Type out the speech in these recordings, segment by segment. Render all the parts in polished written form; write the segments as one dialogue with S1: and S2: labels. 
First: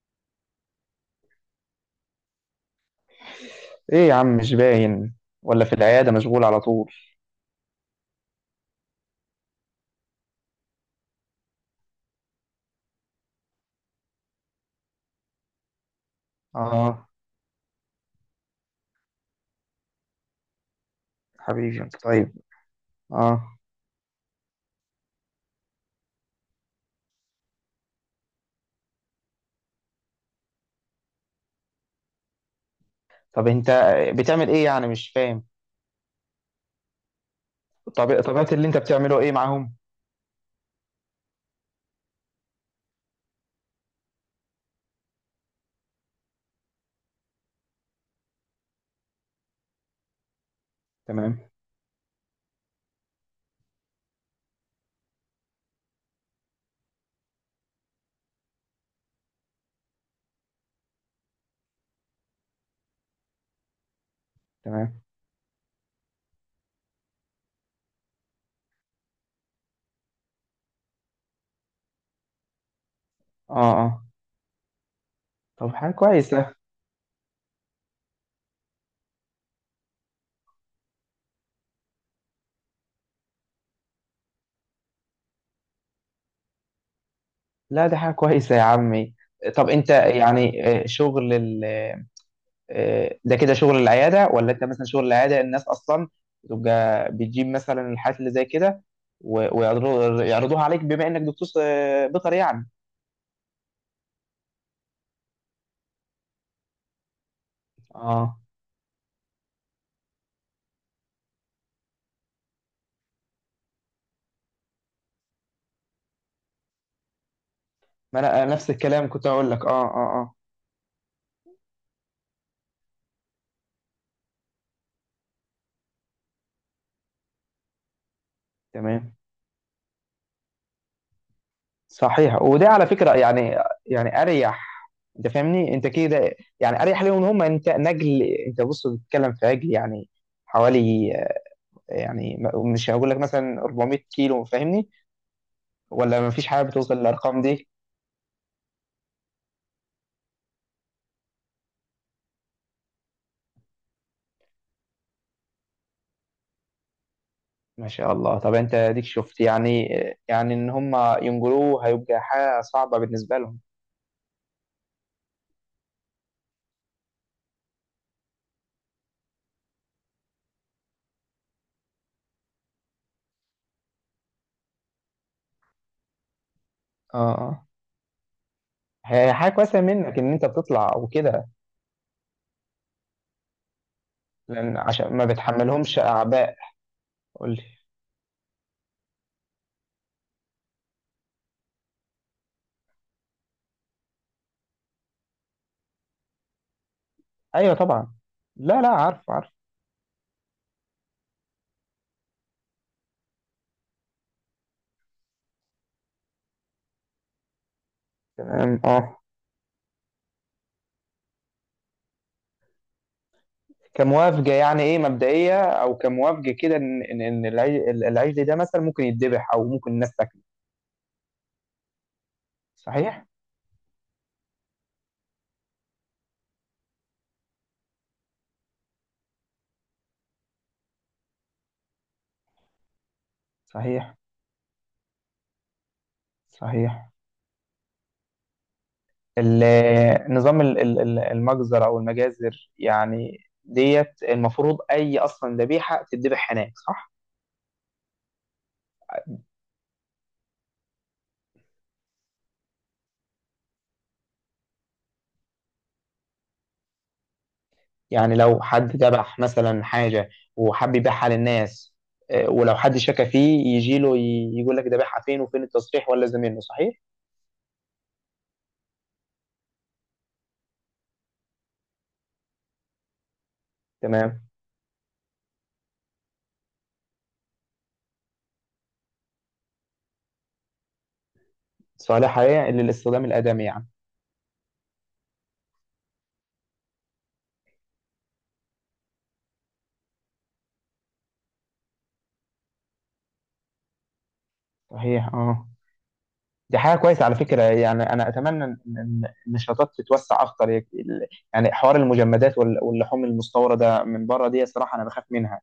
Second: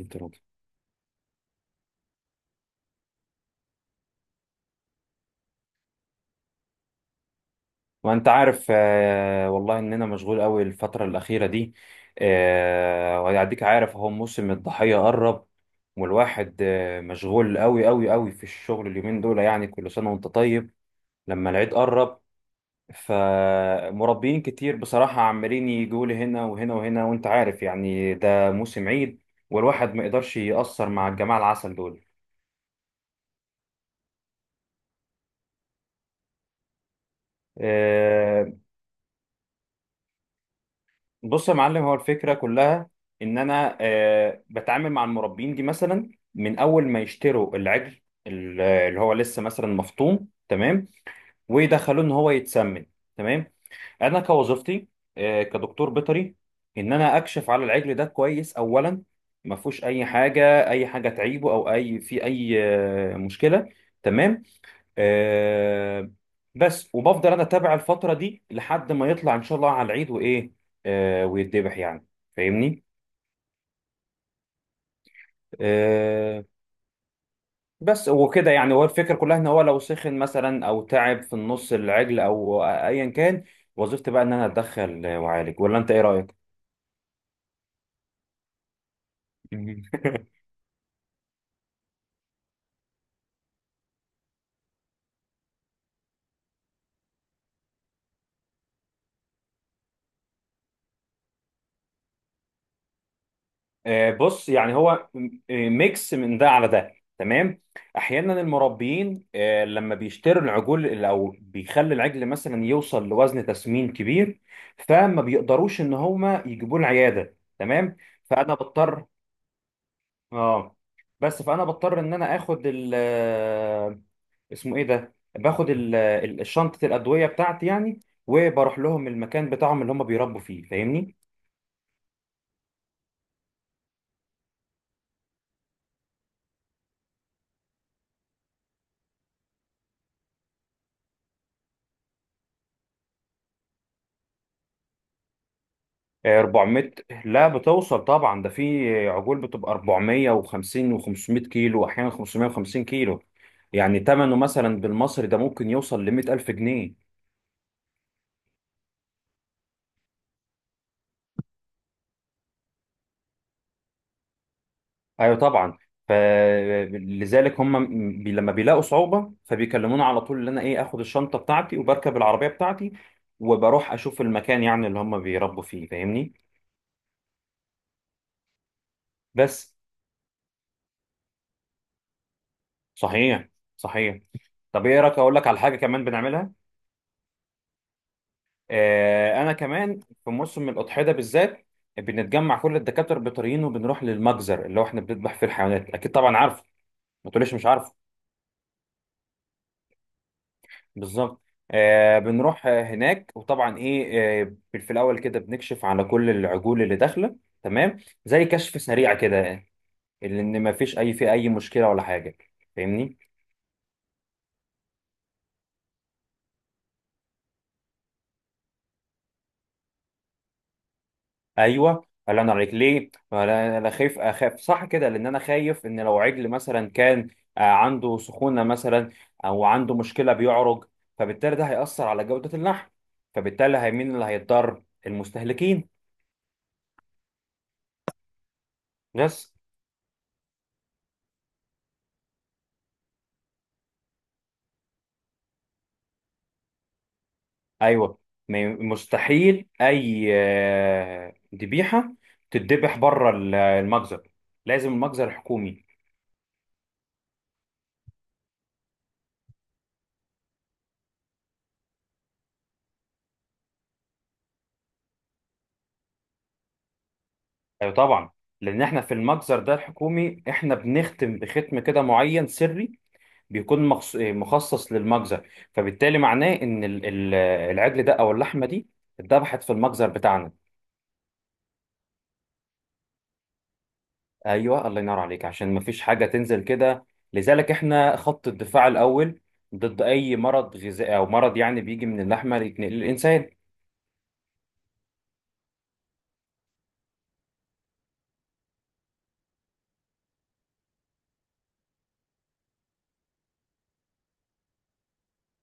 S1: انترودي.
S2: ايه يا عم، مش باين ولا في العيادة؟ مشغول على طول.
S1: وانت عارف آه والله اننا مشغول قوي الفتره الاخيره دي. وهيعديك، عارف اهو موسم الضحيه قرب. والواحد
S2: اه
S1: مشغول قوي قوي قوي في الشغل اليومين دول، يعني كل سنه وانت طيب لما العيد
S2: حبيبي انت
S1: قرب.
S2: طيب. اه
S1: فمربيين كتير بصراحه عمالين يجوا لي هنا وهنا وهنا، وانت عارف يعني ده موسم عيد، والواحد ما يقدرش يأثر مع الجماعه العسل دول.
S2: طب انت بتعمل ايه يعني؟ مش فاهم. طب طبيعة
S1: آه،
S2: اللي انت بتعمله ايه معاهم؟
S1: بص يا معلم، هو الفكرة كلها إن أنا بتعامل مع المربين دي، مثلا من أول ما يشتروا العجل اللي هو لسه مثلا مفطوم. تمام،
S2: تمام.
S1: ويدخلوه إن هو يتسمن. تمام، أنا كوظيفتي كدكتور بيطري، إن أنا أكشف على العجل ده كويس أولا، ما فيهوش أي حاجة، أي حاجة تعيبه أو أي في أي مشكلة. تمام،
S2: تمام.
S1: آه بس، وبفضل انا اتابع الفتره دي لحد ما يطلع ان شاء الله على العيد وايه، ويتذبح يعني. فاهمني؟
S2: اه اه طب حاجة
S1: آه
S2: كويسة.
S1: بس وكده، يعني هو الفكره كلها ان هو لو سخن مثلا او تعب في النص العجل او ايا كان، وظيفتي بقى ان انا اتدخل واعالج، ولا انت ايه رايك؟
S2: لا دي حاجة كويسة يا عمي. طب انت يعني آه، شغل ال... آه، ده كده شغل العيادة، ولا انت مثلا شغل العيادة الناس اصلا تبقى بتجيب مثلا الحالات اللي زي كده، ويعرضوها عليك بما انك دكتور بيطري يعني.
S1: بص، يعني هو ميكس من ده على ده. تمام،
S2: اه.
S1: احيانا المربيين لما بيشتروا العجول او بيخلي العجل مثلا يوصل لوزن تسمين كبير، فما بيقدروش ان هما يجيبوه العياده. تمام،
S2: ما انا أنا
S1: فانا
S2: نفس
S1: بضطر،
S2: الكلام كنت اقول لك. اه
S1: اه، بس فانا بضطر ان انا اخد ال اسمه ايه ده، باخد شنطه الادويه بتاعتي يعني، وبروح لهم
S2: تمام.
S1: المكان بتاعهم اللي هم بيربوا فيه. فاهمني؟
S2: صحيح. وده على فكره يعني، يعني اريح. انت فاهمني؟ انت كده يعني اريح ليهم هم. انت نجل، انت بص، بتتكلم في عجل يعني حوالي يعني مش هقول لك مثلا 400 كيلو، فاهمني؟ ولا ما فيش حاجه
S1: 400؟
S2: بتوصل للارقام
S1: لا،
S2: دي؟
S1: بتوصل طبعا، ده في عجول بتبقى 450 و500 كيلو، واحيانا 550 كيلو. يعني ثمنه مثلا بالمصري ده ممكن يوصل ل 100000 جنيه.
S2: ما شاء الله. طب انت اديك شفت يعني يعني ان هم ينجلوه هيبقى حاجه صعبه بالنسبه لهم.
S1: ايوه طبعا، فلذلك هم لما بيلاقوا صعوبة فبيكلموني على طول ان انا ايه، اخد الشنطة بتاعتي وبركب العربية بتاعتي وبروح اشوف المكان يعني اللي هم بيربوا فيه. فاهمني؟
S2: اه اه هي حاجه
S1: بس،
S2: كويسه منك ان انت بتطلع وكده،
S1: صحيح، صحيح.
S2: لان
S1: طب ايه رايك
S2: عشان ما
S1: اقول لك على حاجة
S2: بتحملهمش
S1: كمان بنعملها؟
S2: اعباء. قول.
S1: انا كمان في موسم الاضحيه ده بالذات، بنتجمع كل الدكاتره البيطريين وبنروح للمجزر اللي هو احنا بنذبح فيه الحيوانات. اكيد طبعا عارف، ما تقوليش مش
S2: ايوه
S1: عارف.
S2: طبعا. لا لا، عارف عارف.
S1: بالظبط، بنروح هناك، وطبعا ايه، آه، في الاول كده بنكشف على كل العجول اللي داخله. تمام، زي
S2: تمام.
S1: كشف
S2: اه.
S1: سريع كده، لان ما فيش اي، في اي مشكله ولا حاجه. فاهمني؟
S2: كموافجه يعني ايه مبدئيه، او كموافجه كده، ان إن العجل ده مثلا ممكن يتذبح او ممكن الناس تاكله.
S1: ايوه الله ينور عليك، ليه؟
S2: صحيح.
S1: انا خايف، اخاف صح كده، لان انا خايف ان لو عجل مثلا كان عنده سخونه مثلا، او عنده مشكله بيعرج، فبالتالي ده هيأثر على جوده اللحم، فبالتالي هي- مين
S2: صحيح.
S1: اللي هيتضرر؟ المستهلكين.
S2: صحيح.
S1: بس.
S2: نظام المجزر او المجازر يعني ديت، المفروض اي اصلا ذبيحه تتذبح هناك، صح؟
S1: ايوه، ما ي- مستحيل اي ذبيحه تتذبح بره المجزر، لازم المجزر الحكومي.
S2: يعني لو حد ذبح مثلا حاجه وحب يبيعها للناس، ولو حد شك فيه يجي له يقول لك ذبحها فين وفين التصريح ولا زميله، صحيح.
S1: ايوه طبعا، لان احنا في المجزر ده الحكومي احنا بنختم بختم كده معين سري، بيكون
S2: تمام.
S1: مخصص للمجزر، فبالتالي معناه ان العجل ده او اللحمه دي اتذبحت في المجزر بتاعنا.
S2: صالح حقيقة للاستخدام الآدمي يعني.
S1: ايوه الله ينور عليك، عشان مفيش حاجه تنزل كده. لذلك احنا خط الدفاع الاول ضد اي مرض غذائي او مرض يعني بيجي من اللحمه يتنقل للانسان.
S2: صحيح. اه. دي حاجة كويسة على فكرة يعني. أنا أتمنى إن إن النشاطات تتوسع أكتر. يعني حوار المجمدات واللحوم المستوردة من بره دي صراحة أنا بخاف منها.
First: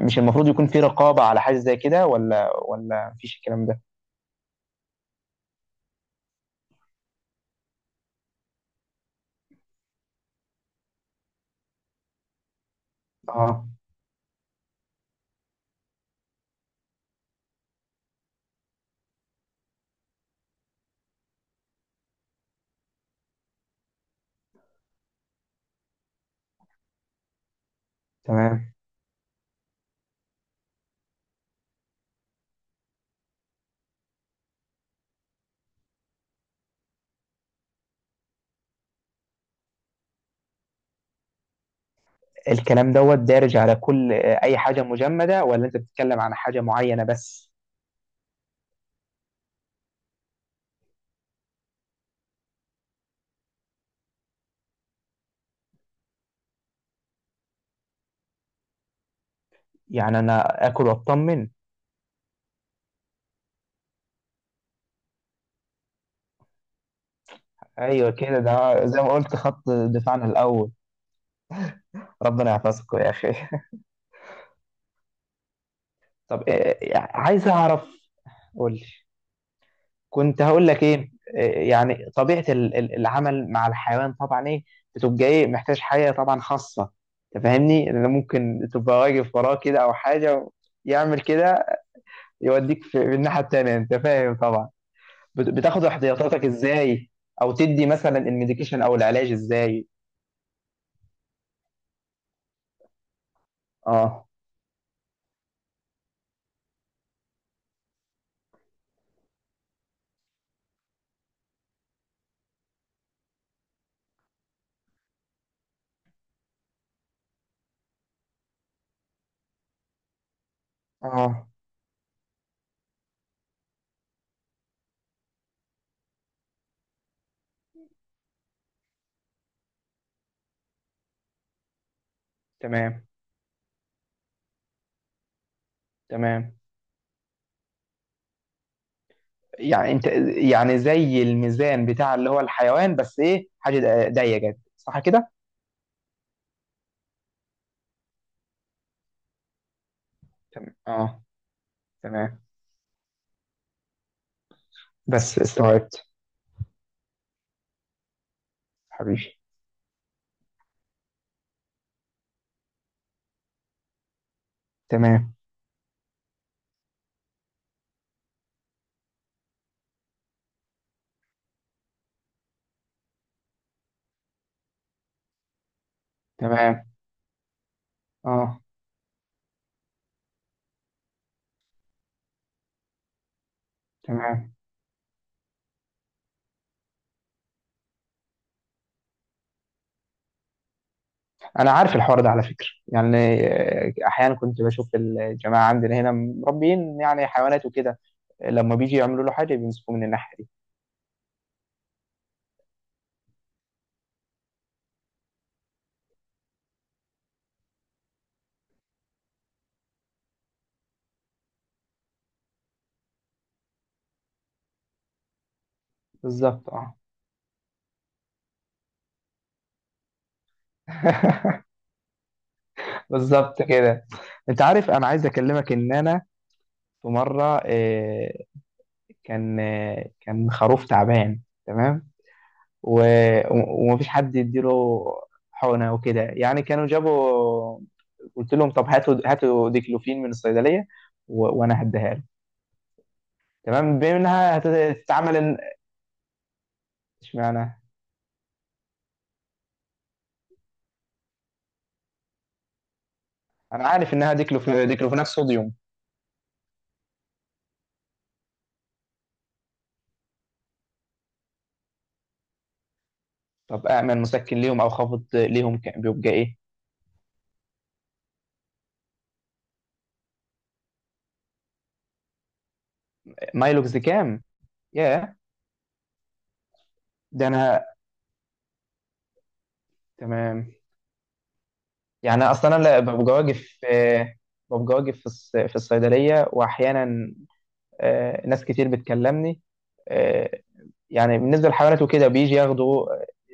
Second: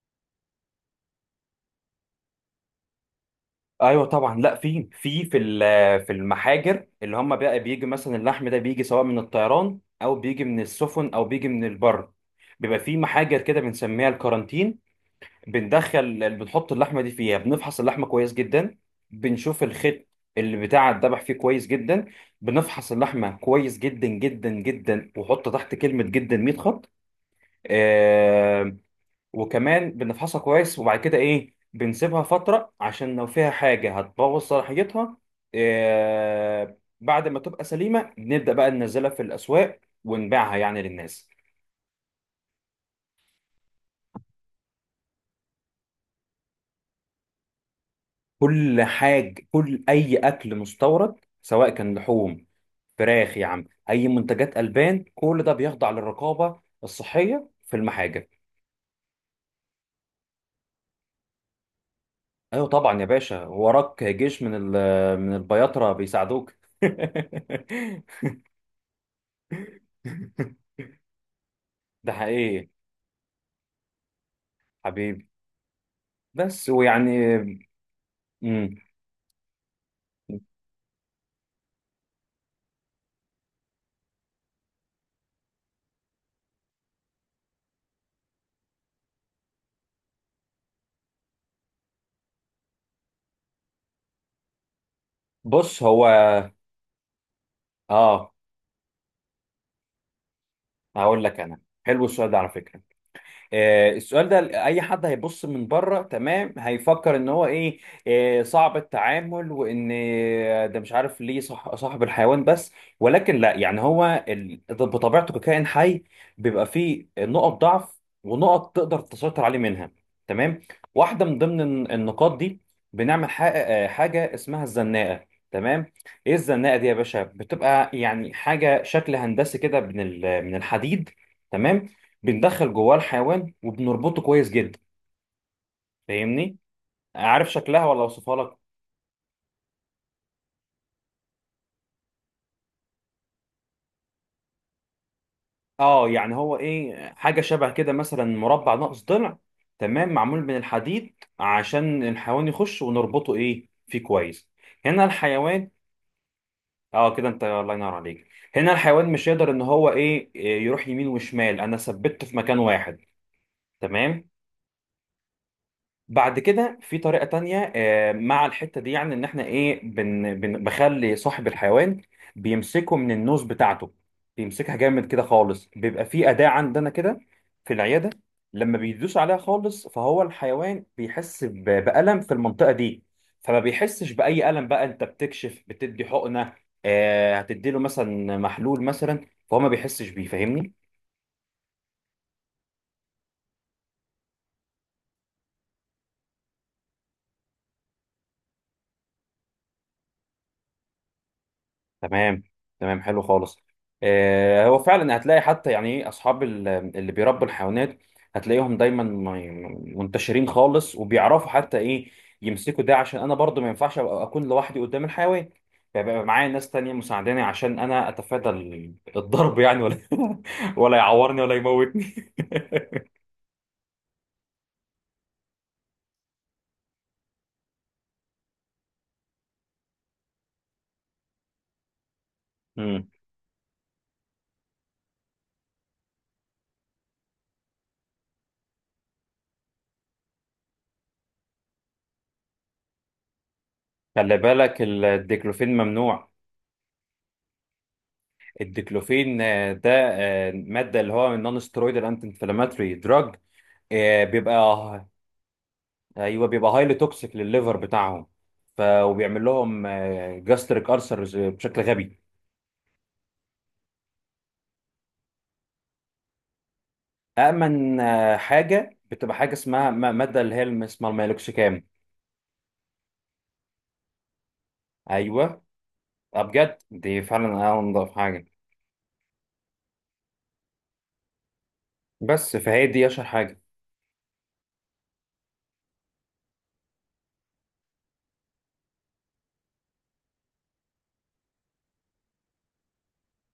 S2: مش المفروض يكون في رقابة على حاجة زي كده، ولا مفيش الكلام ده؟
S1: ايوه طبعا، لا في، في في في المحاجر، اللي هم بقى بيجي مثلا اللحم ده، بيجي سواء من الطيران او بيجي من السفن او بيجي من البر، بيبقى في محاجر
S2: اه.
S1: كده بنسميها الكارانتين. بندخل بنحط اللحمه دي فيها، بنفحص اللحمه كويس جدا، بنشوف الخيط اللي بتاع الذبح فيه كويس جدا، بنفحص اللحمه كويس جدا جدا جدا، وحط تحت كلمه جدا 100 خط.
S2: تمام.
S1: آه وكمان بنفحصها كويس، وبعد كده ايه، بنسيبها فتره عشان لو فيها حاجه هتبوظ صلاحيتها. بعد ما تبقى سليمه، نبدا بقى ننزلها في الاسواق ونبيعها يعني للناس.
S2: الكلام دوت دارج على كل أي حاجة مجمدة، ولا أنت بتتكلم عن حاجة معينة بس؟
S1: كل حاجة، كل أي أكل مستورد، سواء كان لحوم، فراخ يا عم، أي منتجات ألبان، كل ده بيخضع للرقابة الصحية في المحاجة.
S2: يعني أنا آكل وأطمن؟
S1: أيوة طبعا يا باشا، وراك جيش من من البياطرة بيساعدوك.
S2: أيوه كده. ده زي ما قلت، خط دفاعنا الأول.
S1: ده
S2: ربنا
S1: حقيقي.
S2: يحفظكم يا أخي.
S1: حبيبي،
S2: طب
S1: بس ويعني
S2: عايز اعرف. قول
S1: مم.
S2: لي. كنت هقول لك ايه إيه، يعني طبيعة العمل مع الحيوان، طبعا ايه بتبقى ايه؟ محتاج حاجة طبعا خاصة، تفهمني؟ لان ممكن تبقى واقف وراه كده، او حاجة يعمل كده يوديك في الناحية التانية، انت فاهم طبعا.
S1: بص،
S2: بتاخد
S1: هو
S2: احتياطاتك ازاي، او تدي مثلا
S1: اه،
S2: الميديكيشن او العلاج ازاي؟
S1: هقول لك انا، حلو السؤال ده على فكرة. السؤال
S2: اه.
S1: ده اي حد هيبص من بره، تمام، هيفكر ان هو ايه، صعب التعامل، وان ده مش عارف ليه، صح، صاحب الحيوان بس. ولكن لا، يعني هو ده بطبيعته ككائن حي بيبقى فيه نقط ضعف ونقط تقدر تسيطر عليه منها. تمام، واحده من
S2: اه.
S1: ضمن النقاط دي، بنعمل حاجه اسمها الزناقه. تمام، ايه الزناقه دي يا باشا؟ بتبقى يعني حاجه شكل هندسي كده من من الحديد. تمام، بندخل جواه
S2: تمام.
S1: الحيوان وبنربطه كويس جدا.
S2: تمام.
S1: فاهمني؟ عارف شكلها ولا اوصفها لك؟
S2: يعني انت، يعني زي الميزان بتاع اللي هو الحيوان، بس ايه حاجه ضيقه جدا، صح كده؟
S1: اه يعني هو ايه، حاجه شبه كده مثلا مربع ناقص ضلع. تمام، معمول من
S2: تمام.
S1: الحديد
S2: اه.
S1: عشان
S2: تمام.
S1: الحيوان يخش ونربطه ايه فيه كويس. هنا
S2: بس
S1: الحيوان،
S2: استوعبت.
S1: اه كده، انت الله ينور عليك. هنا الحيوان مش
S2: حبيبي.
S1: يقدر ان هو ايه، يروح يمين وشمال، انا ثبته في مكان واحد. تمام،
S2: تمام.
S1: بعد كده في طريقة تانية مع الحتة دي، يعني ان احنا ايه، بن بن بخلي صاحب الحيوان بيمسكه من النوز بتاعته، بيمسكها جامد كده خالص. بيبقى في أداة
S2: تمام.
S1: عندنا كده في العيادة،
S2: اه.
S1: لما بيدوس عليها خالص، فهو الحيوان بيحس بألم في المنطقة دي، فما بيحسش بأي
S2: تمام.
S1: ألم. بقى انت بتكشف، بتدي حقنة، هتدي له مثلا محلول مثلا، فهو ما بيحسش بيه. فاهمني؟
S2: انا عارف الحوار ده على فكره يعني. احيانا كنت بشوف الجماعه عندنا هنا مربيين يعني حيوانات وكده، لما بيجي يعملوا له حاجه بيمسكوه من الناحيه دي.
S1: تمام، تمام، حلو خالص. هو فعلا هتلاقي حتى يعني ايه، اصحاب اللي بيربوا الحيوانات، هتلاقيهم دايما منتشرين خالص، وبيعرفوا حتى ايه، يمسكوا ده، عشان انا برضو ما ينفعش أبقى اكون لوحدي قدام الحيوان، فيبقى معايا
S2: بالظبط.
S1: ناس تانية
S2: اه.
S1: مساعداني عشان انا اتفادى الضرب يعني، ولا ولا يعورني ولا يموتني.
S2: بالظبط كده. انت عارف انا عايز اكلمك. ان انا في مره كان، كان خروف تعبان. تمام. و...
S1: مم.
S2: ومفيش حد يديله حقنة وكده يعني. كانوا جابوا، قلت لهم طب هاتوا ديكلوفين من الصيدلية، و... وانا هديها له. تمام، بما
S1: خلي
S2: انها
S1: بالك
S2: هتتعمل.
S1: الديكلوفين ممنوع.
S2: اشمعنى؟
S1: الديكلوفين آه، ده آه، مادة اللي هو نون ستيرويدال انتي انفلاماتوري دراج،
S2: انا عارف
S1: آه،
S2: انها
S1: بيبقى
S2: ديكلوفيناك صوديوم.
S1: ايوه بيبقى هايلي توكسيك للليفر بتاعهم، ف وبيعمل لهم جاستريك ألسر بشكل غبي.
S2: طب اعمل مسكن ليهم او خفض ليهم، بيبقى ايه؟
S1: امن حاجه، بتبقى حاجه اسمها ماده اللي هي اسمها الميلوكسيكام.
S2: مايلوكزيكام. ياه.
S1: ايوه، بجد دي
S2: ده
S1: فعلا
S2: انا.
S1: انضف حاجه،
S2: تمام. يعني
S1: بس
S2: اصلا انا
S1: فهي دي اشهر
S2: ببقى
S1: حاجه.
S2: واقف ببقى واقف في في الصيدليه، واحيانا ناس كتير بتكلمني. آه، يعني بالنسبه للحيوانات وكده بيجي ياخدوا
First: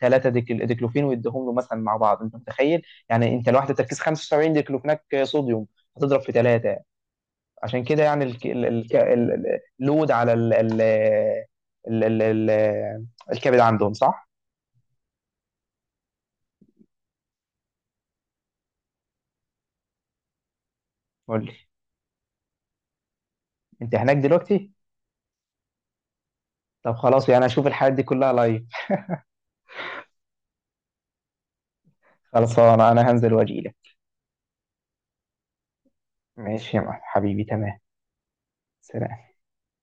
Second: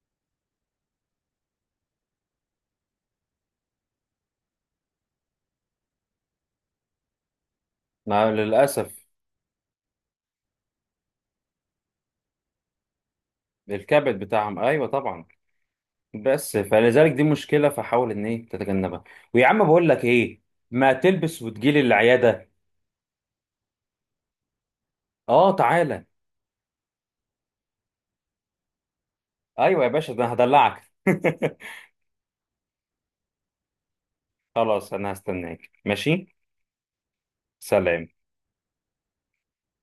S2: ثلاثه ديكلوفين، ويديهم له مثلا مع بعض. انت متخيل؟ يعني انت لوحده تركيز 75 ديكلوفيناك صوديوم، هتضرب في ثلاثه. عشان كده يعني
S1: ما للاسف
S2: اللود على ال ال ال ال ال الكبد عندهم،
S1: الكبد
S2: صح؟
S1: بتاعهم، ايوه طبعا، بس فلذلك دي مشكله فحاول ان ايه تتجنبها. ويا عم بقول لك ايه، ما تلبس
S2: قول لي.
S1: وتجيلي العياده.
S2: انت هناك دلوقتي؟
S1: اه تعالى.
S2: طب خلاص، يعني اشوف الحاجات دي كلها لايف.
S1: ايوه يا باشا، ده أنا هدلعك.
S2: خلصانه انا. أنا هنزل واجي لك.
S1: خلاص أنا هستناك، ماشي.
S2: ماشي يا معلم. حبيبي. تمام.
S1: سلام.
S2: سلام.